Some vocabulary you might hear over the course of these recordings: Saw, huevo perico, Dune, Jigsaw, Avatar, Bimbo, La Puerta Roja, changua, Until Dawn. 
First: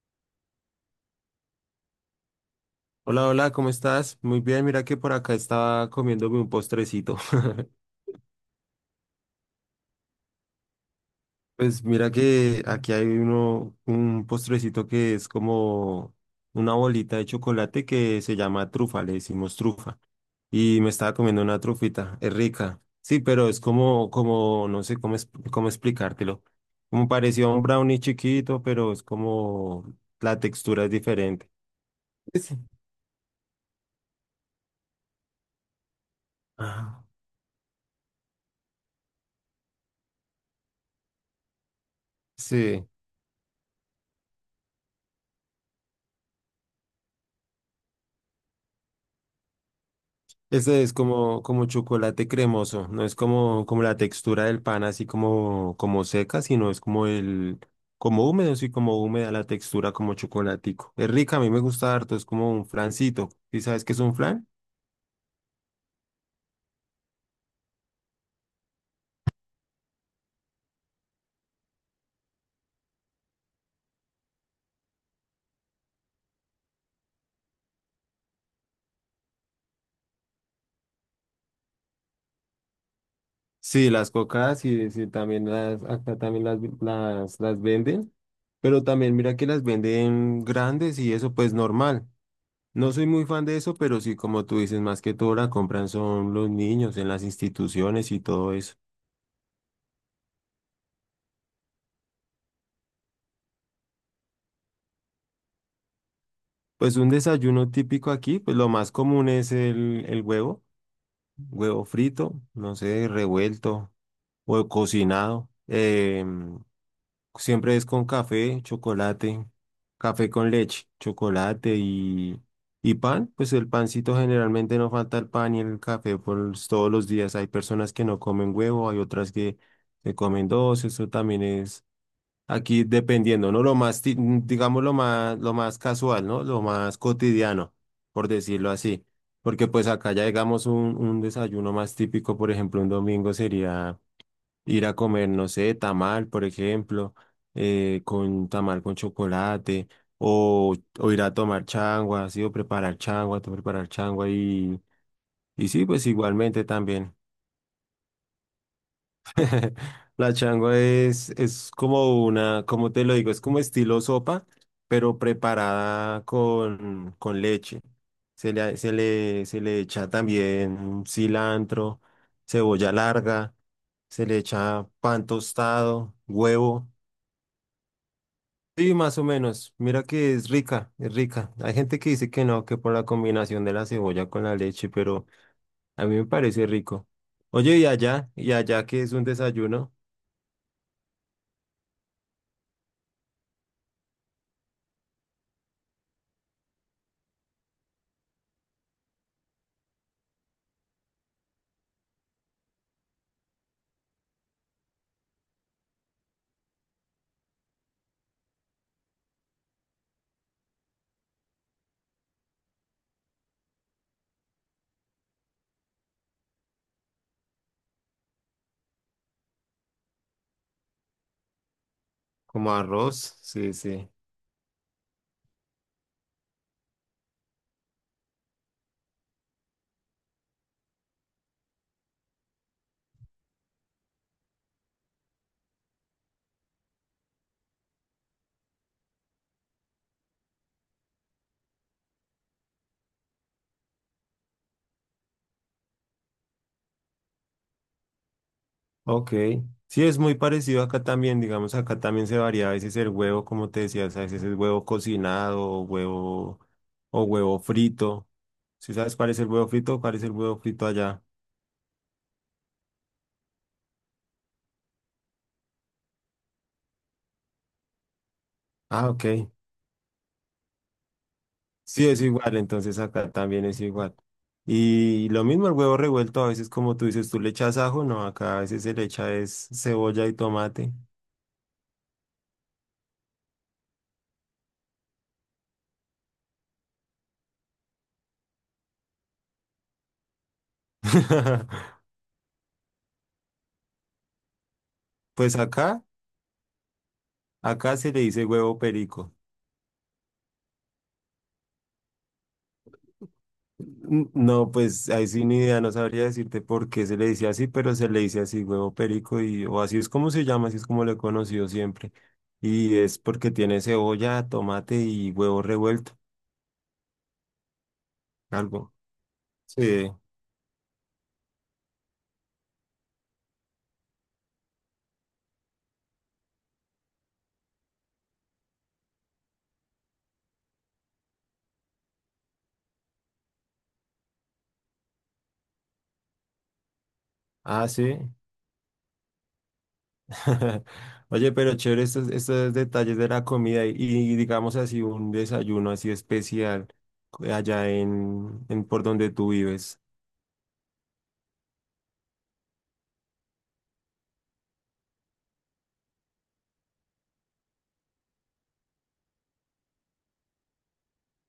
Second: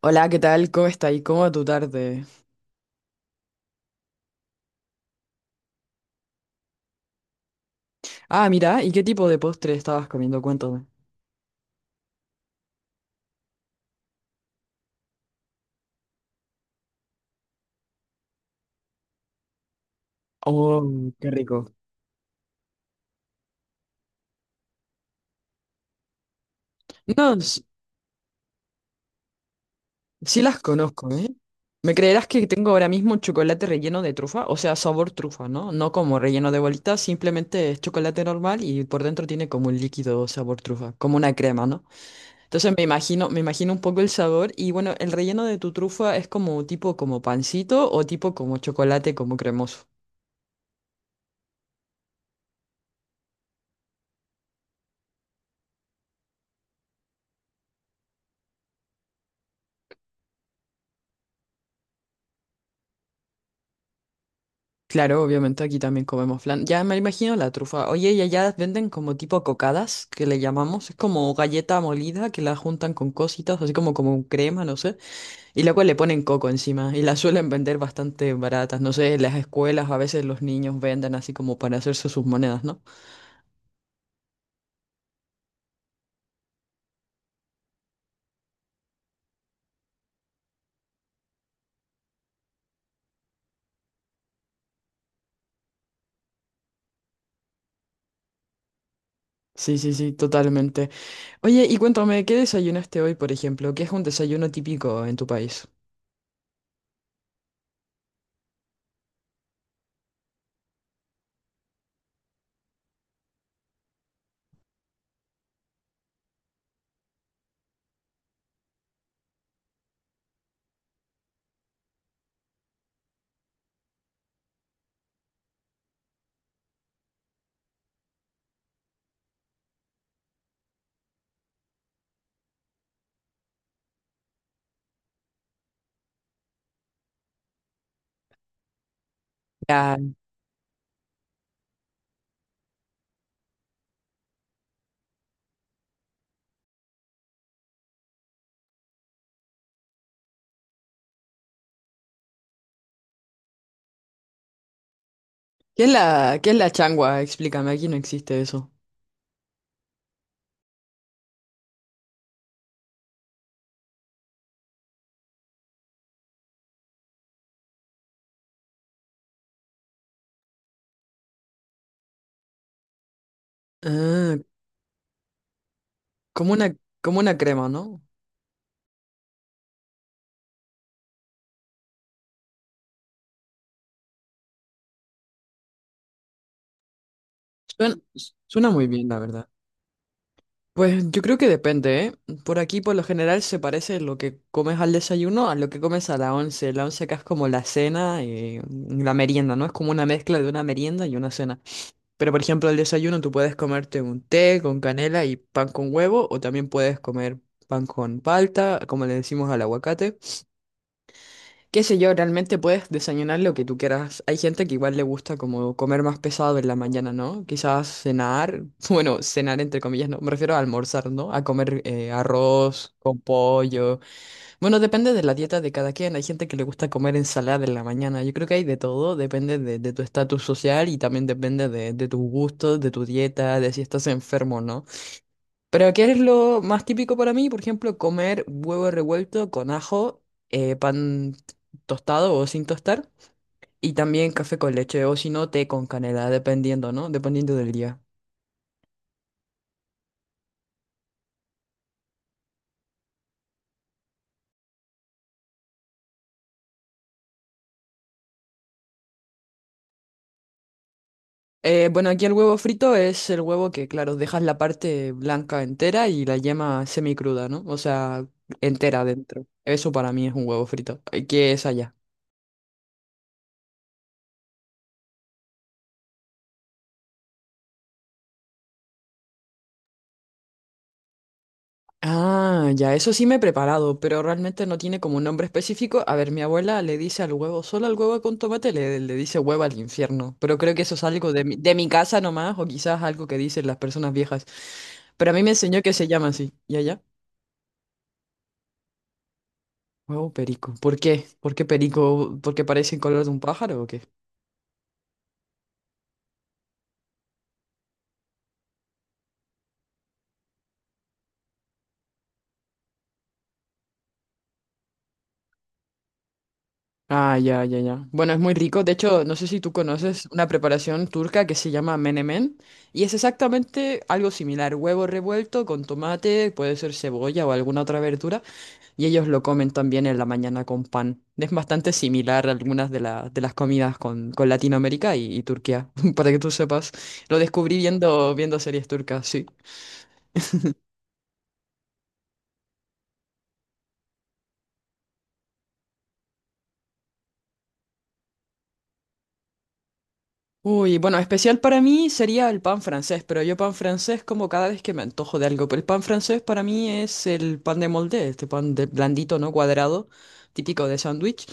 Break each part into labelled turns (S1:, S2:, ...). S1: Hola, ¿qué tal? ¿Cómo está? ¿Y cómo va tu tarde?
S2: Hola, hola, ¿cómo estás? Muy bien, mira que por acá estaba comiéndome un postrecito.
S1: Ah, mira, ¿y qué tipo de postre estabas comiendo? Cuéntame.
S2: Pues mira que aquí hay un postrecito que es como una bolita de chocolate que se llama trufa, le decimos trufa. Y me
S1: Oh,
S2: estaba
S1: qué
S2: comiendo una
S1: rico.
S2: trufita, es rica. Sí, pero es como, no sé cómo, cómo explicártelo. Como
S1: No,
S2: parecía
S1: s-
S2: un brownie chiquito, pero es como la
S1: Sí las
S2: textura es
S1: conozco, ¿eh?
S2: diferente.
S1: ¿Me creerás que
S2: Sí.
S1: tengo ahora mismo chocolate relleno de trufa? O sea, sabor trufa, ¿no? No como relleno de bolitas,
S2: Ah,
S1: simplemente es chocolate normal y por dentro tiene como un líquido sabor trufa, como una crema, ¿no? Entonces me
S2: sí.
S1: imagino, me imagino un poco el sabor y bueno, el relleno de tu trufa es como tipo como pancito o tipo como chocolate como cremoso.
S2: Este es como, como chocolate cremoso, no es como, como la textura del pan así como, como seca, sino es como como húmedo, sí, como húmeda la textura como chocolatico. Es rica, a mí me gusta harto, es como un flancito. ¿Y sabes qué es un flan?
S1: Claro, obviamente aquí también comemos flan. Ya me imagino la trufa. Oye, y allá venden como tipo cocadas, que le llamamos. Es como galleta molida que la juntan con cositas, así como crema, no sé. Y luego le ponen coco encima. Y las suelen vender bastante baratas. No sé, en las escuelas a veces los niños venden así como para hacerse sus monedas, ¿no?
S2: Sí, las cocadas y sí, también acá también las venden, pero también mira que las venden grandes y eso pues normal. No soy muy fan de eso, pero sí, como tú dices, más que todo la compran son los niños en las instituciones y todo eso.
S1: Sí, sí, sí, totalmente. Oye, y cuéntame, ¿qué desayunaste hoy, por ejemplo? ¿Qué es un desayuno típico en tu país?
S2: Pues un desayuno típico aquí, pues lo más común es el huevo, huevo frito, no sé, revuelto o cocinado. Siempre es con café, chocolate, café con leche, chocolate y pan. Pues el pancito generalmente no falta el pan y el café por todos los días. Hay personas que no comen huevo, hay otras que se comen dos, eso también es. Aquí dependiendo, ¿no? Lo más, digamos, lo más casual, ¿no? Lo más cotidiano, por decirlo así. Porque pues
S1: Ah,
S2: acá ya digamos un desayuno más típico, por ejemplo, un domingo sería ir a comer, no sé, tamal, por ejemplo, con tamal con chocolate, o ir a tomar changua, ¿sí? O preparar changua, preparar changua y
S1: ¿Qué
S2: sí,
S1: es
S2: pues
S1: la, qué es
S2: igualmente
S1: la
S2: también.
S1: changua? Explícame, aquí no existe eso.
S2: La changua es como una, como te lo digo, es como estilo sopa, pero preparada con leche. Se le echa también cilantro, cebolla larga, se
S1: Ah,
S2: le echa pan tostado,
S1: como una,
S2: huevo.
S1: como una crema, ¿no?
S2: Sí, más o menos. Mira que es rica, es rica. Hay gente que dice que no, que por la combinación de la cebolla con la leche, pero a mí me parece rico. Oye,
S1: Suena,
S2: y
S1: Suena muy
S2: allá que
S1: bien,
S2: es
S1: la
S2: un
S1: verdad.
S2: desayuno,
S1: Pues yo creo que depende, ¿eh? Por aquí, por lo general, se parece lo que comes al desayuno a lo que comes a la once. La once acá es como la cena y la merienda, ¿no? Es como una mezcla de una merienda y una cena. Pero, por ejemplo, al desayuno tú puedes comerte un té con canela y pan con huevo, o también puedes comer pan con palta, como le decimos al aguacate. Qué sé yo, realmente puedes desayunar lo que tú quieras. Hay gente que igual le gusta como comer más pesado en la mañana, ¿no? Quizás cenar, bueno, cenar entre comillas, ¿no? Me refiero a almorzar, ¿no? A comer
S2: como
S1: arroz con
S2: arroz, sí,
S1: pollo.
S2: sí.
S1: Bueno, depende de la dieta de cada quien. Hay gente que le gusta comer ensalada en la mañana. Yo creo que hay de todo, depende de tu estatus social y también depende de tus gustos, de tu dieta, de si estás enfermo, ¿no? Pero ¿qué es lo más típico para mí? Por ejemplo, comer huevo revuelto con ajo, pan tostado o sin tostar, y también café con leche o si no, té con canela, dependiendo, ¿no? Dependiendo del día.
S2: Ok, sí es muy parecido acá también, digamos, acá también se varía a veces el huevo, como te decías, a veces es huevo cocinado, o huevo frito. ¿Sí sabes cuál es el huevo frito? ¿Cuál es el huevo frito allá?
S1: Bueno, aquí el huevo frito es el huevo que, claro, dejas la parte blanca entera y la yema semicruda, ¿no? O sea, entera
S2: Ah, ok.
S1: dentro. Eso para mí es un huevo frito. ¿Qué es allá?
S2: Sí es igual, entonces acá también es igual. Y lo mismo el huevo revuelto, a veces como tú dices, tú le echas ajo, no, acá a veces se le echa es cebolla y tomate.
S1: Ah, ya, eso sí me he preparado, pero realmente no tiene como un nombre específico. A ver, mi abuela le dice al huevo, solo al huevo con tomate le dice huevo al infierno, pero creo que eso es algo de mi casa nomás, o quizás algo que dicen las personas viejas. Pero a mí me
S2: Pues
S1: enseñó que
S2: acá,
S1: se llama así, ¿y allá?
S2: acá se le dice huevo perico.
S1: Huevo perico. ¿Por qué? ¿Por qué perico? ¿Porque parece el color de un pájaro o qué?
S2: Mm, no, pues ahí sí ni idea, no sabría decirte por qué se le dice así, pero se le dice así, huevo perico, y, o así es como se llama, así es como lo he conocido siempre. Y es porque tiene cebolla, tomate y huevo revuelto,
S1: Ah, ya, ya, ya. Bueno, es muy rico. De
S2: algo.
S1: hecho, no sé si tú
S2: Sí.
S1: conoces una preparación turca que se llama menemen y es exactamente algo similar. Huevo revuelto con tomate, puede ser cebolla o alguna otra verdura y ellos lo comen también en la mañana con pan. Es bastante similar a algunas de las comidas con Latinoamérica y Turquía, para que tú sepas. Lo descubrí
S2: Ah, sí.
S1: viendo series turcas, sí.
S2: Oye, pero chévere estos detalles de la comida y digamos así un desayuno así especial allá en por donde tú vives.
S1: Uy, bueno, especial para mí sería el pan francés, pero yo pan francés como cada vez que me antojo de algo. Pero el pan francés para mí es el pan de molde, este pan de blandito, ¿no? Cuadrado, típico de sándwich.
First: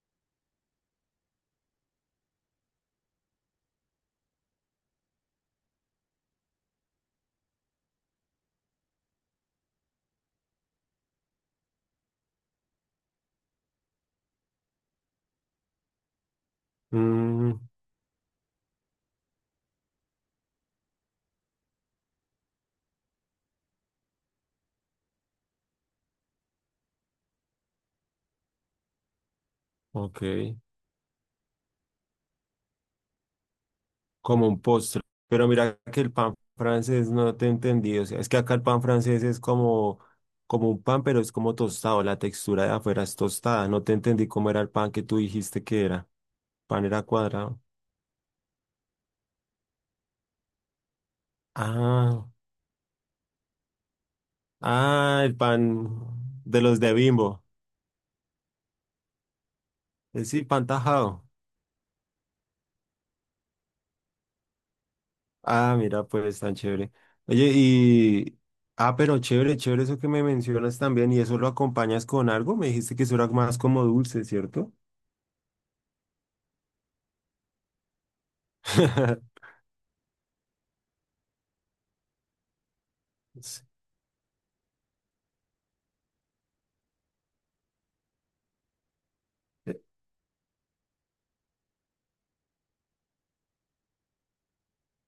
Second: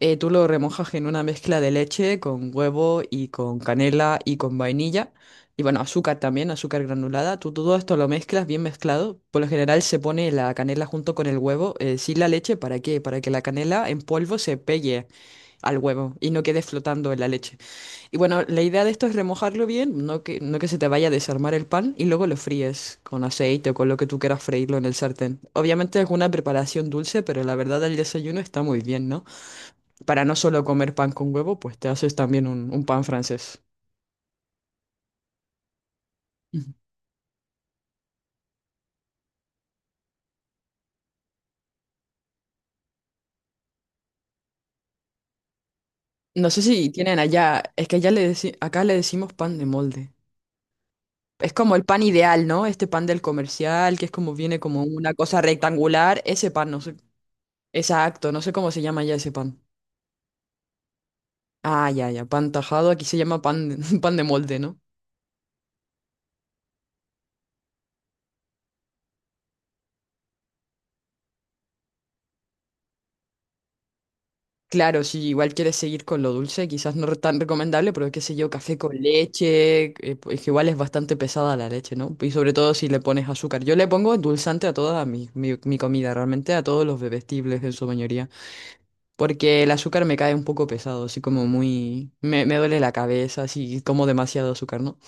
S1: Tú lo remojas en una mezcla de leche con huevo y con canela y con vainilla. Y bueno, azúcar también, azúcar granulada. Tú todo esto lo mezclas bien mezclado. Por lo general se pone la canela junto con el huevo, sin la leche, ¿para qué? Para que la canela en polvo se pegue al huevo y no quede flotando en la
S2: Mm,
S1: leche. Y bueno, la idea de esto es remojarlo bien, no que se te vaya a desarmar el pan, y luego lo fríes con aceite o con lo que tú quieras freírlo en el sartén. Obviamente es una preparación dulce, pero la verdad el desayuno está muy bien, ¿no?
S2: ok.
S1: Para no solo comer pan con huevo, pues te haces también un pan francés.
S2: Como un postre. Pero mira que el pan
S1: Ujú.
S2: francés no te entendí. O sea, es que acá el pan francés es como, como un pan, pero es como tostado. La textura de afuera es tostada. No te entendí cómo era el pan que tú dijiste que era.
S1: No sé
S2: Pan
S1: si
S2: era
S1: tienen
S2: cuadrado.
S1: allá, es que acá le decimos pan de molde. Es como el pan
S2: Ah,
S1: ideal, ¿no? Este pan del comercial, que es como viene como una
S2: ah, el
S1: cosa
S2: pan
S1: rectangular, ese
S2: de
S1: pan, no
S2: los de
S1: sé,
S2: Bimbo.
S1: exacto, no sé cómo se llama ya ese pan.
S2: Es sí, pan tajado.
S1: Ah, ya, ya, pan tajado, aquí se llama pan de, pan de molde, ¿no?
S2: Ah, mira, pues tan chévere. Oye, y. Ah, pero chévere, chévere eso que me mencionas también. ¿Y eso lo acompañas con algo? Me dijiste que eso era más como dulce, ¿cierto?
S1: Claro, si igual quieres seguir con lo dulce, quizás no tan recomendable, pero qué sé yo, café con leche, pues que igual es bastante pesada la leche, ¿no? Y sobre todo si le pones azúcar. Yo le pongo endulzante a toda mi comida, realmente a todos los bebestibles en su mayoría, porque el
S2: Eh,
S1: azúcar me cae un poco pesado, así como muy... Me duele la cabeza, así como demasiado azúcar, ¿no?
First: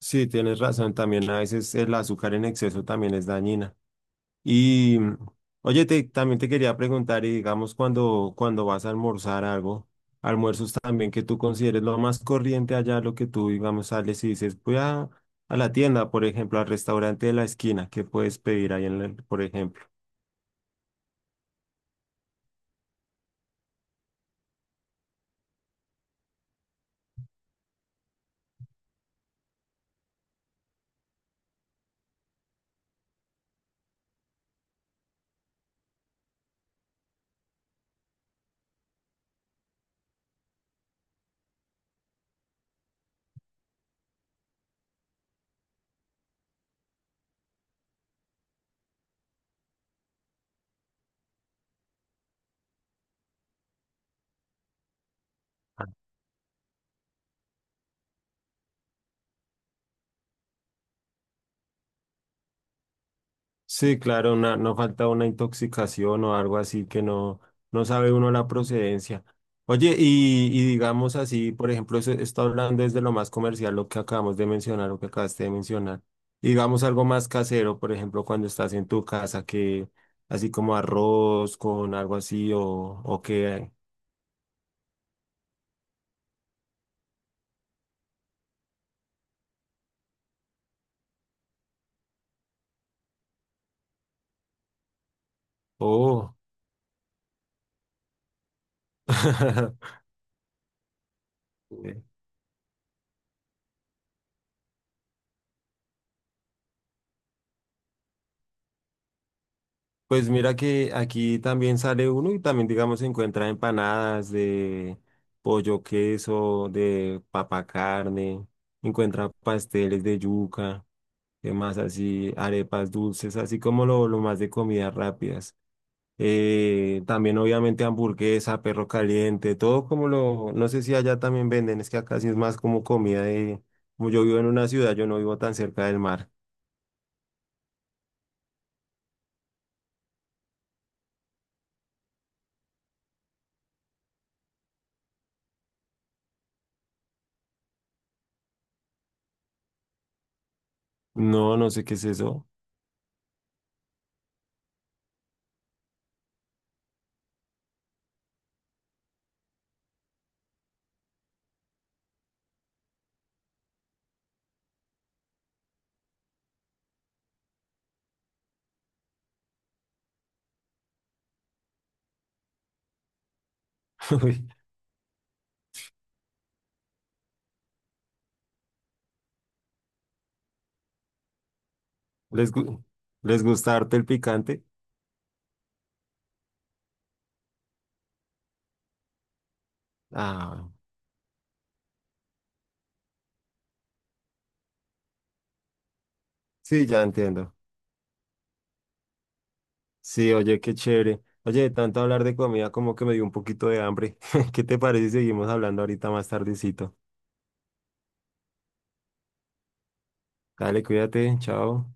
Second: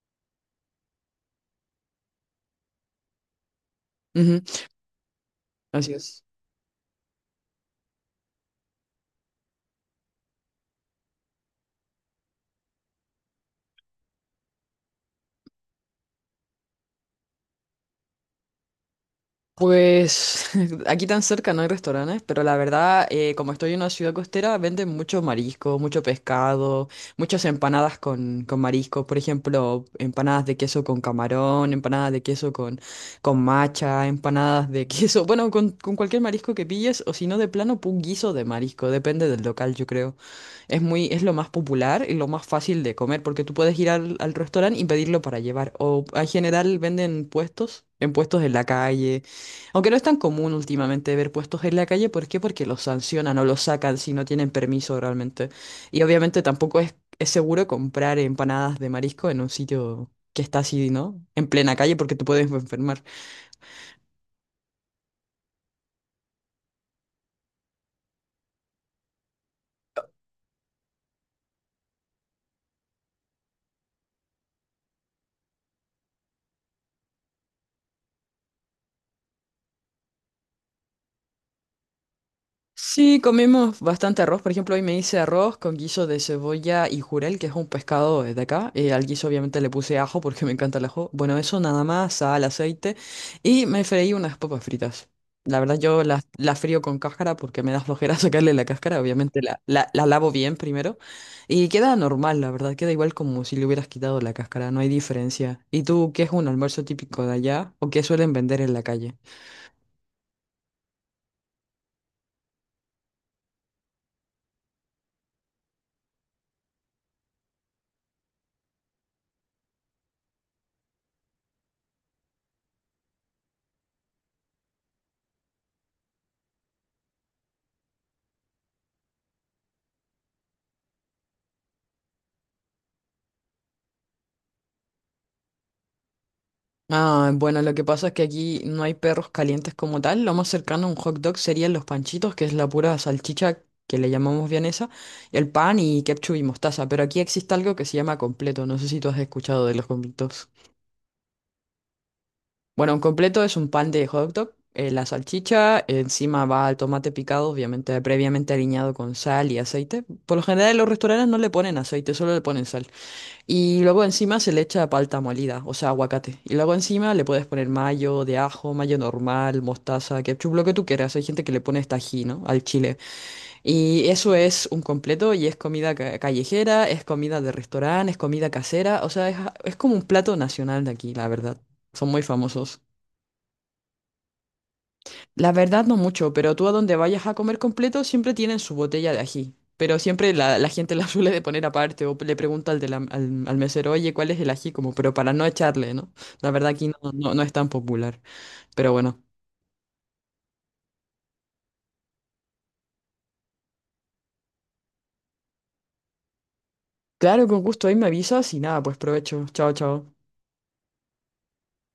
S2: Sí, tienes razón. También a veces el azúcar en exceso también es dañina.
S1: Ujú,
S2: Y mm, oye,
S1: así es.
S2: también te quería preguntar, y digamos, cuando vas a almorzar algo, almuerzos también que tú consideres lo más corriente allá, lo que tú, digamos, sales y dices, voy a la tienda, por ejemplo, al restaurante de la esquina, ¿qué puedes pedir ahí en el, por ejemplo?
S1: Pues aquí tan cerca no hay restaurantes, pero la verdad, como estoy en una ciudad costera, venden mucho marisco, mucho pescado, muchas empanadas con marisco, por ejemplo, empanadas de queso con camarón, empanadas de queso con macha, empanadas de queso, bueno, con cualquier marisco que pilles, o si no, de plano, un guiso de marisco, depende del local, yo creo es muy, es lo más popular y lo más fácil de comer, porque tú puedes ir al restaurante y pedirlo para llevar. O en general venden puestos, en puestos en la calle. Aunque no es tan común últimamente ver puestos en la calle, ¿por qué? Porque los sancionan o los sacan si no tienen permiso realmente. Y obviamente tampoco es, es seguro comprar empanadas de marisco en un sitio que está así, ¿no? En plena calle porque te puedes enfermar.
S2: Sí, claro, no falta una intoxicación o algo así que no, no sabe uno la procedencia. Oye, y digamos así, por ejemplo, eso está hablando desde lo más comercial, lo que acabamos de mencionar, lo que acabaste de mencionar. Y digamos algo más casero, por ejemplo, cuando estás en tu casa, que así como arroz con algo así
S1: Sí,
S2: o que...
S1: comimos bastante arroz. Por ejemplo, hoy me hice arroz con guiso de cebolla y jurel, que es un pescado de acá. Al guiso obviamente le puse ajo porque me encanta el ajo. Bueno, eso nada más, sal, aceite. Y me freí unas papas fritas. La verdad, yo
S2: Oh.
S1: las frío con cáscara porque me da flojera sacarle la cáscara. Obviamente la, la, la lavo bien primero. Y queda normal, la verdad. Queda igual como si le hubieras quitado la cáscara. No hay diferencia. ¿Y tú qué es un almuerzo típico de allá o qué suelen vender en la calle?
S2: Pues mira que aquí también sale uno y también, digamos, se encuentra empanadas de pollo queso, de papa carne, encuentra pasteles de yuca, demás así, arepas dulces, así como lo más de comidas rápidas. También obviamente hamburguesa, perro caliente, todo como lo, no sé si allá también venden, es que acá sí es más como comida de, como yo vivo en una ciudad, yo no vivo tan cerca del mar.
S1: Ah, bueno, lo que pasa es que aquí no hay perros calientes como tal. Lo más cercano a un hot dog serían los panchitos, que es la pura salchicha que le llamamos vienesa, el pan y ketchup y mostaza. Pero aquí existe algo que se llama completo. No sé si tú has escuchado de los completos.
S2: No, no sé qué es eso.
S1: Bueno, un completo es un pan de hot dog, la salchicha, encima va el tomate picado, obviamente previamente aliñado con sal y aceite. Por lo general en los restaurantes no le ponen aceite, solo le ponen sal. Y luego encima se le echa palta molida, o sea, aguacate. Y luego encima le puedes poner mayo de ajo, mayo normal, mostaza, ketchup, lo que tú quieras. Hay gente que le pone hasta ¿no? Al chile. Y eso es un completo y es callejera, es comida de restaurante, es comida casera. O sea, es como un plato nacional de aquí, la verdad. Son muy
S2: ¿Les,
S1: famosos.
S2: les gusta harto el picante?
S1: La verdad no mucho, pero tú a donde vayas a comer completo siempre tienen su botella de ají. Pero siempre la
S2: Ah,
S1: gente la suele de poner aparte o le pregunta al, al mesero, oye, ¿cuál es el ají? Como, pero para no echarle, ¿no? La verdad
S2: sí,
S1: aquí no,
S2: ya
S1: no, no es
S2: entiendo.
S1: tan popular. Pero bueno,
S2: Sí, oye, qué chévere. Oye, de tanto hablar de comida, como que me dio un poquito de hambre. ¿Qué te parece si seguimos hablando ahorita más tardecito?
S1: claro, con gusto ahí me avisas y nada, pues provecho. Chao, chao.
S2: Dale, cuídate, chao.